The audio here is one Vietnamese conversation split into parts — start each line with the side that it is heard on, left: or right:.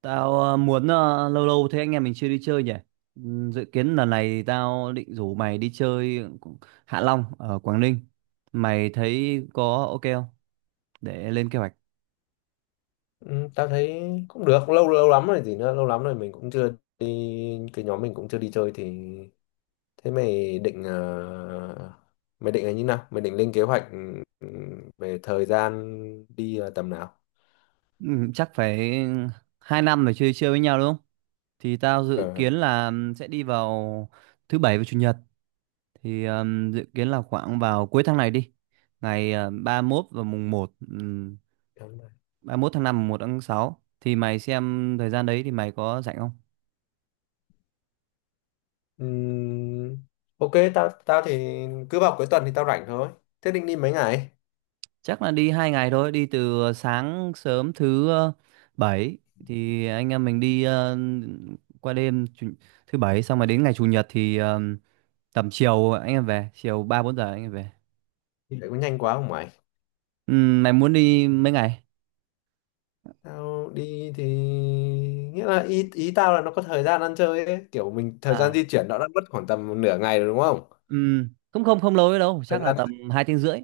right: Tao muốn lâu lâu thế anh em mình chưa đi chơi nhỉ? Dự kiến lần này tao định rủ mày đi chơi Hạ Long ở Quảng Ninh. Mày thấy có ok không? Để lên kế hoạch.
left: Ừ, tao thấy cũng được. Lâu lâu lắm rồi gì nữa, lâu lắm rồi mình cũng chưa đi, cái nhóm mình cũng chưa đi chơi thì. Thế mày định, mày định là như nào, mày định lên kế hoạch, ừ, về thời gian đi là tầm nào?
right: Chắc phải hai năm rồi chưa đi chơi với nhau đúng không? Thì tao dự
left: ờ
right: kiến là sẽ đi vào thứ bảy và chủ nhật. Thì dự kiến là khoảng vào cuối tháng này đi. Ngày ba mốt và mùng 1,
left: Đúng rồi.
right: ba mốt tháng năm, mùng 1 tháng sáu. Thì mày xem thời gian đấy thì mày có rảnh không?
left: Ừm, ok, tao tao thì cứ vào cuối tuần thì tao rảnh thôi. Thế định đi mấy ngày?
right: Chắc là đi hai ngày thôi, đi từ sáng sớm thứ bảy thì anh em mình đi qua đêm thứ bảy, xong rồi đến ngày chủ nhật thì tầm chiều anh em về, chiều 3 4 giờ anh em về.
left: Thì lại có nhanh quá không mày?
right: Mày muốn đi mấy ngày?
left: Tao đi thì nghĩa là, ý ý tao là nó có thời gian ăn chơi ấy, kiểu mình thời gian
right: À,
left: di chuyển nó đã mất khoảng tầm nửa ngày rồi đúng không.
right: không không không lâu ấy đâu,
left: Thời
right: chắc là
left: gian
right: tầm 2 tiếng rưỡi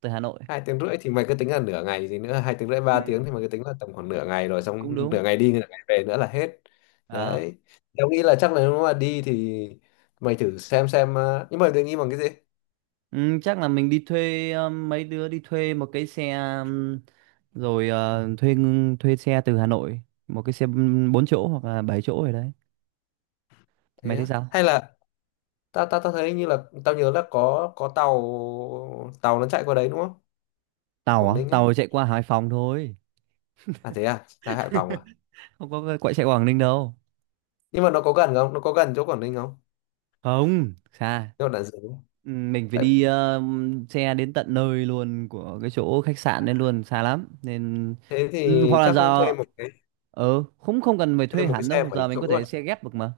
right: từ Hà Nội.
left: hai tiếng rưỡi thì mày cứ tính là nửa ngày gì nữa, hai tiếng rưỡi
right: Ừ,
left: 3 tiếng thì mày cứ tính là tầm khoảng nửa ngày rồi,
right: cũng
left: xong
right: đúng.
left: nửa ngày đi nửa ngày về nữa là hết.
right: À.
left: Đấy, tao nghĩ là chắc là nếu mà đi thì mày thử xem, nhưng mà định nghĩ bằng cái gì.
right: Ừ, chắc là mình đi thuê mấy đứa đi thuê một cái xe, um, rồi thuê xe từ Hà Nội, một cái xe 4 chỗ hoặc là 7 chỗ rồi đấy,
left: Thế
right: mày thấy
left: á?
right: sao.
left: Hay là tao tao tao thấy như là tao nhớ là có tàu tàu nó chạy qua đấy đúng không,
right: Tàu á,
left: Quảng Ninh ấy?
right: tàu chạy qua Hải Phòng thôi,
left: À thế à, ra Hải Phòng à?
right: không có quậy chạy qua Quảng Ninh đâu.
left: Nhưng mà nó có gần không, nó có gần chỗ Quảng Ninh không,
right: Không xa.
left: chỗ Đạn Dược không?
right: Ừ, mình phải
left: Tại,
right: đi xe đến tận nơi luôn của cái chỗ khách sạn đến luôn, xa lắm nên
left: thế
right: ừ,
left: thì
right: hoặc là
left: chắc thuê
right: giờ
left: một cái,
right: không không cần phải
left: thuê
right: thuê
left: một cái
right: hẳn
left: xe
right: đâu,
left: bảy
right: giờ mình
left: chỗ
right: có
left: rồi.
right: thể xe ghép được mà.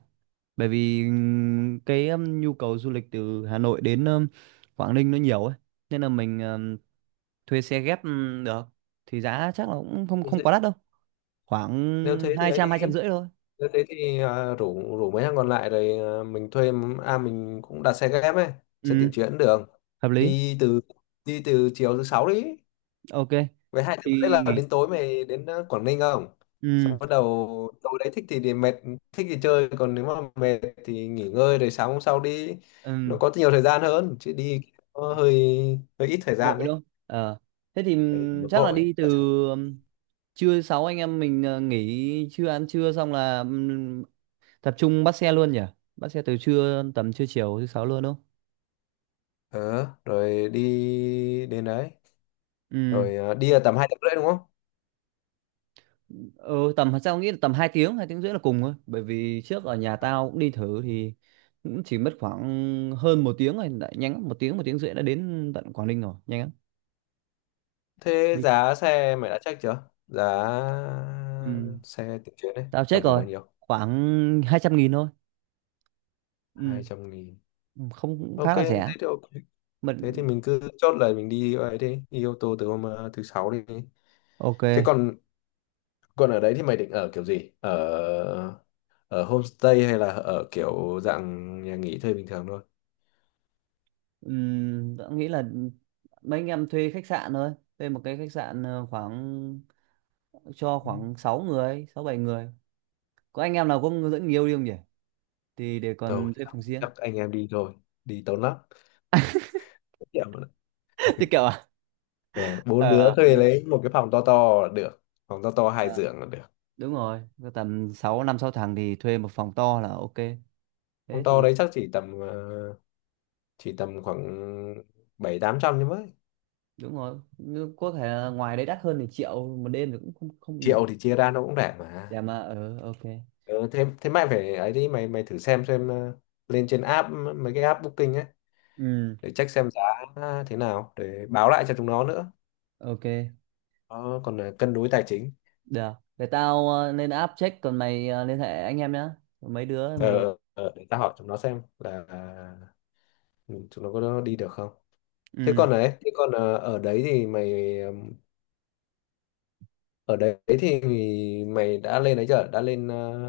right: Bởi vì cái nhu cầu du lịch từ Hà Nội đến Quảng Ninh nó nhiều ấy, nên là mình thuê xe ghép được, thì giá chắc là cũng không
left: Đi
right: không
left: xe-
right: quá đắt đâu,
left: Nếu
right: khoảng
left: thế thì ấy đi.
right: hai trăm rưỡi thôi.
left: Thế thế thì à, rủ rủ mấy thằng còn lại rồi, à, mình thuê, à mình cũng đặt xe ghép ấy, xe
right: Ừ,
left: tiện chuyến được.
right: hợp lý.
left: Đi từ, đi từ chiều thứ sáu đi.
right: Ok.
left: Với hai đứa đấy
right: Thì
left: là
right: nghỉ.
left: đến tối mày đến, à, Quảng Ninh không?
right: Ừ.
left: Xong bắt đầu tối đấy thích thì mệt, thích thì chơi, còn nếu mà mệt thì nghỉ ngơi rồi sáng hôm sau đi. Nó
right: ừm,
left: có nhiều thời gian hơn, chứ đi nó hơi hơi ít thời gian
right: vội
left: đấy.
right: đâu. Ờ, thế thì
left: Ừ, nó
right: chắc là
left: vội.
right: đi từ ừm, trưa sáu anh em mình nghỉ trưa ăn trưa xong là tập trung bắt xe luôn nhỉ, bắt xe từ trưa tầm trưa chiều thứ sáu luôn đúng không.
left: Ờ, rồi đi đến đấy,
right: Ừ.
left: rồi à, đi là tầm 2 tiếng rưỡi đúng không?
right: Ừ, tầm sao nghĩ là tầm hai tiếng rưỡi là cùng thôi, bởi vì trước ở nhà
left: À.
right: tao cũng đi thử thì cũng chỉ mất khoảng hơn một tiếng rồi, đã nhanh lắm một tiếng rưỡi đã đến tận Quảng Ninh rồi, nhanh lắm.
left: Thế
right: Đi
left: giá xe mày đã check chưa? Giá
right: ừ.
left: xe tự chuyển đấy,
right: Tao
left: tầm
right: check
left: khoảng
right: rồi,
left: bao nhiêu?
right: khoảng 200 nghìn thôi.
left: hai
right: Ừ.
left: trăm nghìn.
right: Không cũng khá là rẻ.
left: Ok. Thế thì
right: Mình
left: mình cứ chốt, lời mình đi ấy đi, đi ô tô từ hôm, thứ sáu đi.
right: ok.
left: Thế còn, còn ở đấy thì mày định ở kiểu gì? Ở ở homestay hay là ở kiểu dạng nhà nghỉ thuê bình thường thôi?
right: Ừ. Tao nghĩ là mấy anh em thuê khách sạn thôi, thuê một cái khách sạn khoảng cho khoảng 6 người 6 7 người, có anh em nào có dẫn người yêu đi không nhỉ, thì để
left: Thôi,
right: còn thuê phòng riêng.
left: chắc anh em đi thôi, đi tốn lắm. Tiệm mà.
right: Thì kiểu
left: Ờ, bốn
right: ờ
left: đứa
right: hợp
left: thuê
right: lý.
left: lấy một cái phòng to to là được, phòng to to hai
right: Ờ,
left: giường là được.
right: đúng rồi, cứ tầm 6 năm 6 thằng thì thuê một phòng to là ok.
left: Phòng
right: Thế
left: to
right: thì
left: đấy chắc chỉ tầm, thì tầm khoảng bảy tám trăm, nhưng mới
right: đúng rồi, nhưng có thể là ngoài đấy đắt hơn thì triệu một đêm thì cũng không không bình
left: triệu
right: thường.
left: thì chia ra nó cũng rẻ mà.
right: Dạ mà ờ ok.
left: Ừ, thế thế mày phải ấy đi, mày mày thử xem, lên trên app, mấy cái app booking ấy
right: Ừ,
left: để check xem giá thế nào để báo lại cho chúng nó nữa.
right: ok,
left: Ờ, còn là cân đối tài chính.
right: được, để tao lên app check, còn mày liên hệ anh em nhá. Còn mấy đứa mày
left: Ờ, để ta hỏi chúng nó xem là, ừ, chúng nó có đi được không. Thế
right: ừ,
left: còn đấy, thế còn, ở đấy thì mày, ở đấy thì mày đã lên đấy chưa, đã lên,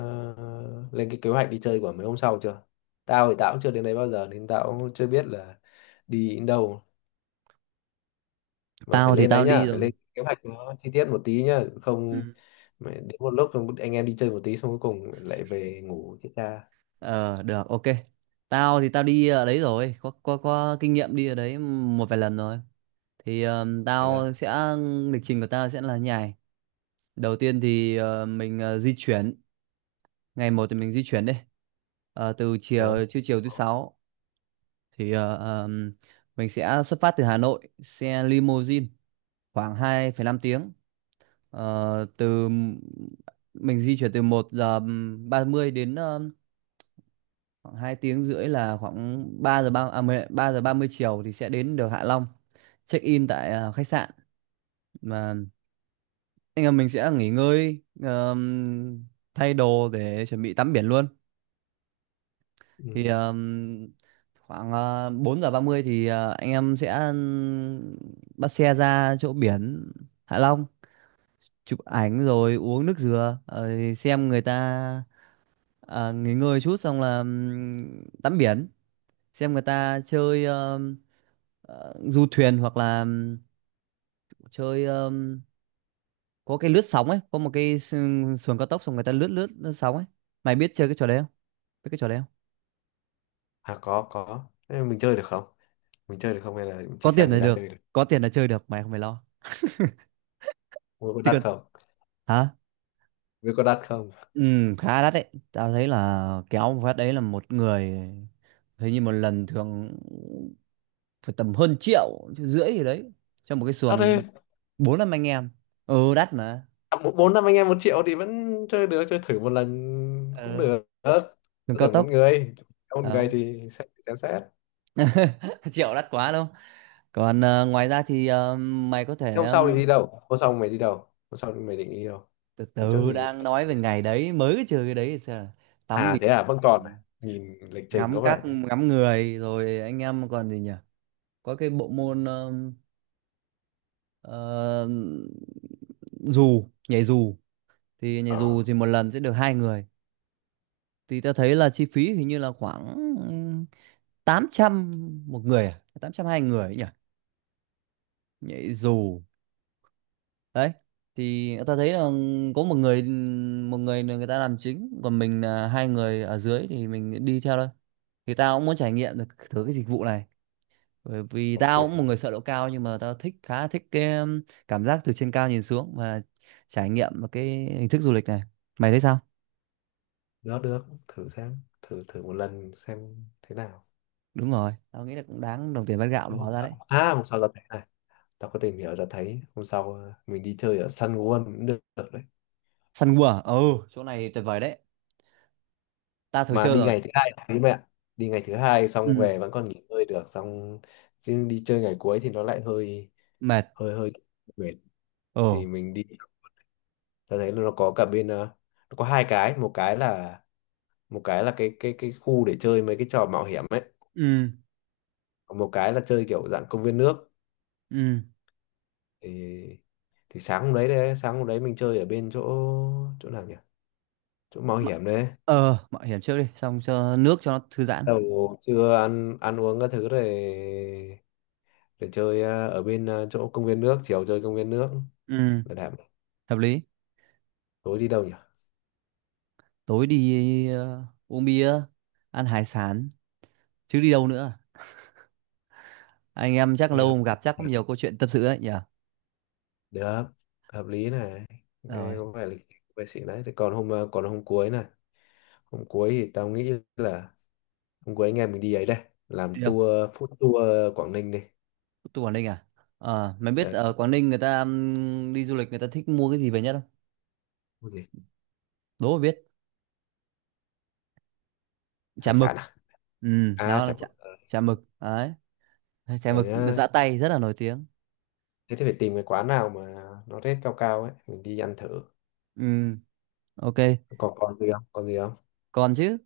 left: lên cái kế hoạch đi chơi của mấy hôm sau chưa. Tao thì tao cũng chưa đến đấy bao giờ nên tao cũng chưa biết là đi đến đâu, mà phải
right: tao thì
left: lên
right: tao
left: đấy
right: đi
left: nhá, phải
right: rồi.
left: lên kế hoạch nó chi tiết một tí nhá, không
right: Ừ.
left: mày đến một lúc không anh em đi chơi một tí xong cuối cùng lại về ngủ chết cha.
right: Ờ, được ok. Tao thì tao đi ở đấy rồi, có kinh nghiệm đi ở đấy một vài lần rồi, thì
left: Thế à.
right: tao sẽ, lịch trình của tao sẽ là như này. Đầu tiên thì mình di chuyển, ngày một thì mình di chuyển đi. Ờ, từ
left: Đó.
right: chiều trưa chiều thứ sáu thì mình sẽ xuất phát từ Hà Nội xe limousine, khoảng hai phẩy năm tiếng. Ờ, từ mình di chuyển từ một giờ 30 đến khoảng 2 tiếng rưỡi là khoảng 3 giờ 3 giờ 30 chiều thì sẽ đến được Hạ Long, check in tại khách sạn mà anh em mình sẽ nghỉ ngơi, thay đồ để chuẩn bị tắm biển luôn. Thì
left: Ừ.
right: khoảng 4 giờ 30 thì anh em sẽ bắt xe ra chỗ biển Hạ Long, chụp ảnh rồi uống nước dừa rồi xem người ta, à, nghỉ ngơi chút xong là tắm biển, xem người ta chơi du thuyền hoặc là chơi có cái lướt sóng ấy, có một xuồng cao tốc xong người ta lướt lướt, lướt sóng ấy. Mày biết chơi cái trò đấy không, biết cái trò đấy không.
left: À, có có. Thế mình chơi được không, mình chơi được không hay là
right: Có
left: chỉ xem
right: tiền
left: người
right: là
left: ta
right: được,
left: chơi được?
right: có tiền là chơi được, mày không phải lo,
left: Mua có
right: chứ
left: đắt
right: còn.
left: không?
right: Hả?
left: Mua có đắt không?
right: Ừ, khá đắt đấy. Tao thấy là kéo một phát đấy là một người, hình như một lần thường phải tầm hơn triệu, triệu rưỡi gì đấy cho một cái
left: Đắt đi.
right: xuồng bốn năm anh em. Ừ đắt mà.
left: À, bốn năm anh em 1 triệu thì vẫn chơi được, chơi thử một lần cũng
right: Ừ,
left: được.
right: đường
left: Tôi
right: cao
left: tưởng một
right: tốc.
left: người, một
right: Phải
left: người
right: Không.
left: thì sẽ xem xét.
right: Triệu đắt quá đâu. Còn ngoài ra thì mày có
left: Thế
right: thể
left: hôm sau thì đi đâu, hôm sau mày đi đâu, hôm sau mày định đi đâu?
right: từ
left: Hôm trước
right: từ
left: thì,
right: đang nói về ngày đấy, mới cái trừ cái đấy thì sao, là tắm
left: à thế
right: biển,
left: à, vẫn còn à? Nhìn lịch trình có
right: ngắm các
left: vẻ.
right: ngắm người rồi anh em còn gì nhỉ? Có cái bộ môn, ờ, dù nhảy dù, thì nhảy dù
left: ờ
right: thì một lần sẽ được hai người. Thì ta thấy là chi phí hình như là khoảng 800 một người, à 800 hai người ấy nhỉ, nhảy dù đấy. Thì ta thấy là có một người, một người là người ta làm chính còn mình là hai người ở dưới thì mình đi theo thôi. Thì tao cũng muốn trải nghiệm được thử cái dịch vụ này, bởi vì
left: ok,
right: tao cũng một người sợ độ cao, nhưng mà tao thích khá thích cái cảm giác từ trên cao nhìn xuống và trải nghiệm một cái hình thức du lịch này, mày thấy sao.
left: được, được thử xem, thử thử một lần xem thế nào.
right: Đúng rồi, tao nghĩ là cũng đáng đồng tiền bát gạo
left: Thế
right: đúng hóa
left: hôm
right: ra
left: sau,
right: đấy.
left: à hôm sau ra thấy này, tao có tìm hiểu ra thấy hôm sau, mình đi chơi ở Sun World cũng được, được đấy.
right: Săn cua à? Ừ, chỗ này tuyệt vời đấy, ta thử
left: Mà
right: chơi
left: đi
right: rồi.
left: ngày thứ hai đấy mẹ ạ. Đi ngày thứ hai xong
right: Ừ.
left: về vẫn còn nghỉ ngơi được xong, chứ đi chơi ngày cuối thì nó lại hơi
right: Mệt.
left: hơi hơi mệt.
right: Ừ.
left: Thì mình đi, ta thấy là nó có cả bên, nó có hai cái, một cái là, một cái là cái khu để chơi mấy cái trò mạo hiểm ấy,
right: Ừ.
left: còn một cái là chơi kiểu dạng công viên nước.
right: Ừ.
left: Thì thì sáng hôm đấy, đấy sáng hôm đấy mình chơi ở bên chỗ, chỗ nào nhỉ, chỗ mạo
right: M-
left: hiểm đấy.
right: ờ mạo hiểm trước đi, xong cho nước cho nó thư giãn.
left: Đầu trưa ăn ăn uống các thứ rồi để chơi, ở bên, chỗ công viên nước, chiều chơi công viên nước.
right: Ừ,
left: Bảo đảm.
right: hợp lý.
left: Tối đi đâu nhỉ?
right: Tối đi uống bia, ăn hải sản, chứ đi đâu nữa. Anh em chắc
left: Nghe
right: lâu
left: hợp,
right: không gặp, chắc có nhiều câu chuyện tâm sự đấy nhỉ.
left: được, hợp lý này,
right: Rồi.
left: nghe có vẻ lịch vệ sĩ đấy. Thế còn hôm, còn hôm cuối này, hôm cuối thì tao nghĩ là hôm cuối anh em mình đi ấy đây, làm
right: Đi đâu?
left: tour, food tour Quảng Ninh đi.
right: Tôi Quảng Ninh à. Ờ, mày biết
left: Ờ,
right: ở Quảng Ninh người ta đi du lịch người ta thích mua cái gì về nhất không?
left: cái gì,
right: Đố mà biết. Chả
left: hải sản
right: mực.
left: à,
right: Ừ,
left: à
right: nó là
left: chả bự. Ờ,
right: chả mực đấy, chả
left: để
right: mực là
left: nhá.
right: giã tay rất là nổi tiếng.
left: Thế thì phải tìm cái quán nào mà nó rate cao cao ấy mình đi ăn thử.
right: Ừ, ok.
left: Còn, còn gì không, còn gì không?
right: Còn chứ,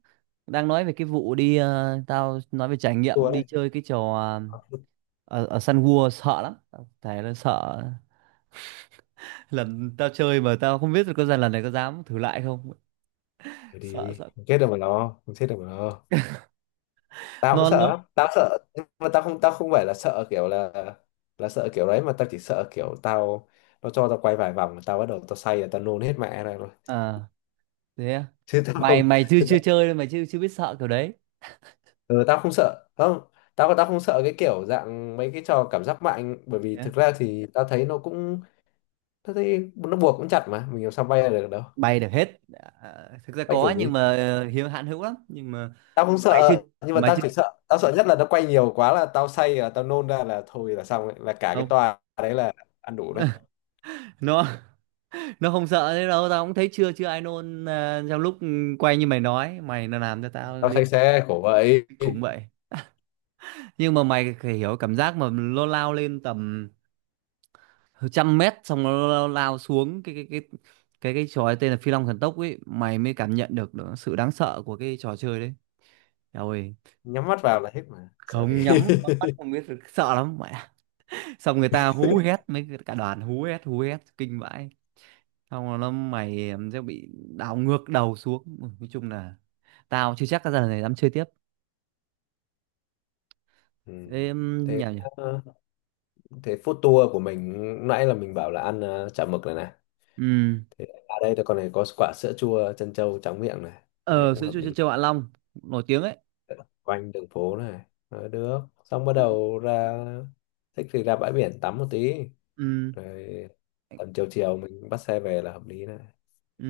right: đang nói về cái vụ đi tao nói về trải nghiệm
left: Tour
right: đi
left: đấy.
right: chơi cái trò
left: Ờ,
right: ở, ở Sun World sợ lắm, tao thề là sợ. Lần tao chơi mà tao không biết được có lần lần này có dám thử lại không.
left: thử
right: Sợ
left: đi
right: sợ
left: không chết đâu mà lo, không chết đâu mà lo. Tao cũng sợ
right: non
left: lắm tao sợ, nhưng mà tao không, tao không phải là sợ kiểu là sợ kiểu đấy, mà tao chỉ sợ kiểu tao, nó cho tao quay vài vòng mà tao bắt đầu tao say là tao nôn hết mẹ này rồi.
right: luôn. Thế à?
left: Chứ tao không,
right: Mày mày chưa
left: chứ
right: chưa
left: tao,
right: chơi đâu, mày chưa chưa biết sợ kiểu đấy.
left: ừ, tao không sợ, không, tao tao không sợ cái kiểu dạng mấy cái trò cảm giác mạnh, bởi vì
right: Nhá.
left: thực ra thì tao thấy nó cũng, tao thấy nó buộc cũng chặt mà mình làm sao bay ra được đâu,
right: Bay được hết. À, thực ra
left: bay
right: có
left: kiểu gì.
right: nhưng mà hiếm hạn hữu lắm, nhưng mà
left: Tao không
right: mày chưa
left: sợ nhưng mà
right: mày
left: tao
right: chưa
left: chỉ sợ, tao sợ nhất là nó quay nhiều quá là tao say là tao nôn ra là thôi là xong ấy, là cả cái
right: không.
left: tòa đấy là ăn đủ đấy.
right: nó nó không sợ thế đâu, tao cũng thấy chưa chưa ai nôn à, trong lúc quay như mày nói, mày nó làm cho tao
left: Tao
right: liên
left: say
right: tưởng
left: xe khổ vậy.
right: cũng vậy. Nhưng mà mày phải hiểu cảm giác mà nó lao lên tầm trăm mét xong nó lao xuống cái trò ấy tên là Phi Long Thần Tốc ấy, mày mới cảm nhận được, được sự đáng sợ của cái trò chơi đấy. Eo ơi,
left: Nhắm mắt vào là hết mà sợ
right: không
left: thế.
right: nhắm bắn mắt không biết, sợ lắm mẹ. Xong người ta hú hét mấy cả đoàn, hú hét kinh vãi, xong rồi nó mày em sẽ bị đảo ngược đầu xuống. Ui, nói chung là tao chưa chắc cái giờ này dám chơi tiếp.
left: Ừ.
right: Ê, em
left: Thế,
right: nhỉ nhỉ.
left: ờ, thế food tour của mình lúc nãy là mình bảo là ăn, chả mực này này,
right: Ừ.
left: thế ở đây thì con này có quả sữa chua trân châu tráng miệng này, nghe
right: Ờ,
left: cũng
right: sữa
left: hợp
right: chua chân
left: lý,
right: châu Hạ Long nổi tiếng ấy.
left: quanh đường phố này. Ờ, được xong bắt
right: Ừ.
left: đầu ra, thích thì ra bãi biển tắm một tí,
right: Ừ.
left: rồi tầm chiều chiều mình bắt xe về là hợp lý này.
right: Ừ.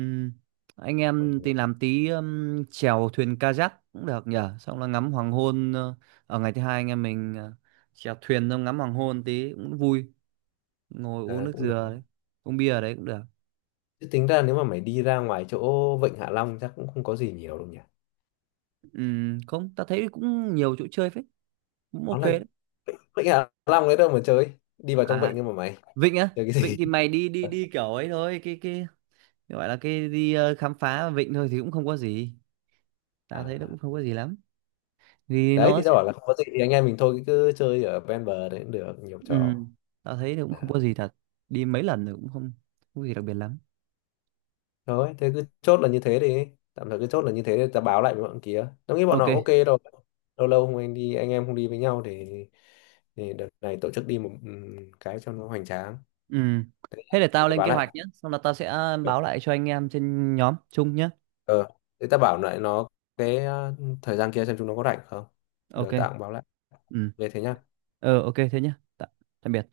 right: Anh
left: Ôi,
right: em thì
left: mình-.
right: làm tí chèo thuyền kayak cũng được nhỉ, xong là ngắm hoàng hôn ở ngày thứ hai anh em mình chèo thuyền xong ngắm hoàng hôn tí cũng vui, ngồi uống
left: Ờ,
right: nước
left: Cũng được,
right: dừa đấy, uống bia ở đấy cũng được.
left: chứ tính ra nếu mà mày đi ra ngoài chỗ Vịnh Hạ Long chắc cũng không có gì nhiều đâu nhỉ.
right: Không ta thấy cũng nhiều chỗ chơi phết, cũng
left: Nó
right: ok
left: là
right: đấy.
left: Vịnh Hạ Long đấy đâu mà chơi, đi vào trong
right: À,
left: vịnh nhưng mà mày
right: Vịnh á,
left: chơi cái
right: Vịnh
left: gì?
right: thì mày đi đi đi kiểu ấy thôi, cái gọi là cái đi khám phá Vịnh thôi thì cũng không có gì, tao thấy nó cũng
left: À,
right: không có gì lắm. Vì
left: đấy
right: nó
left: thì tao
right: sẽ
left: bảo là không có gì thì anh em mình thôi cứ chơi ở ven bờ đấy cũng được nhiều trò.
right: Ừm, tao thấy nó cũng không
left: À,
right: có gì thật, đi mấy lần rồi cũng không không có gì đặc biệt lắm.
left: thôi thế cứ chốt là như thế đi, tạm thời cứ chốt là như thế để tao báo lại với bọn kia, tao nghĩ bọn nó
right: Ok.
left: ok rồi. Lâu lâu không anh đi anh em không đi với nhau thì đợt này tổ chức đi một, cái cho nó hoành tráng.
right: Ừm, thế để
left: Để
right: tao
left: tao
right: lên
left: báo
right: kế
left: lại.
right: hoạch nhé, xong là tao sẽ báo lại cho anh em trên nhóm chung nhé.
left: ờ Thế tao bảo lại nó cái, thời gian kia xem chúng nó có rảnh không, được
right: Ok.
left: tao cũng báo lại
right: Ừ,
left: về thế nhá.
right: ờ ok thế nhé. Tạm biệt.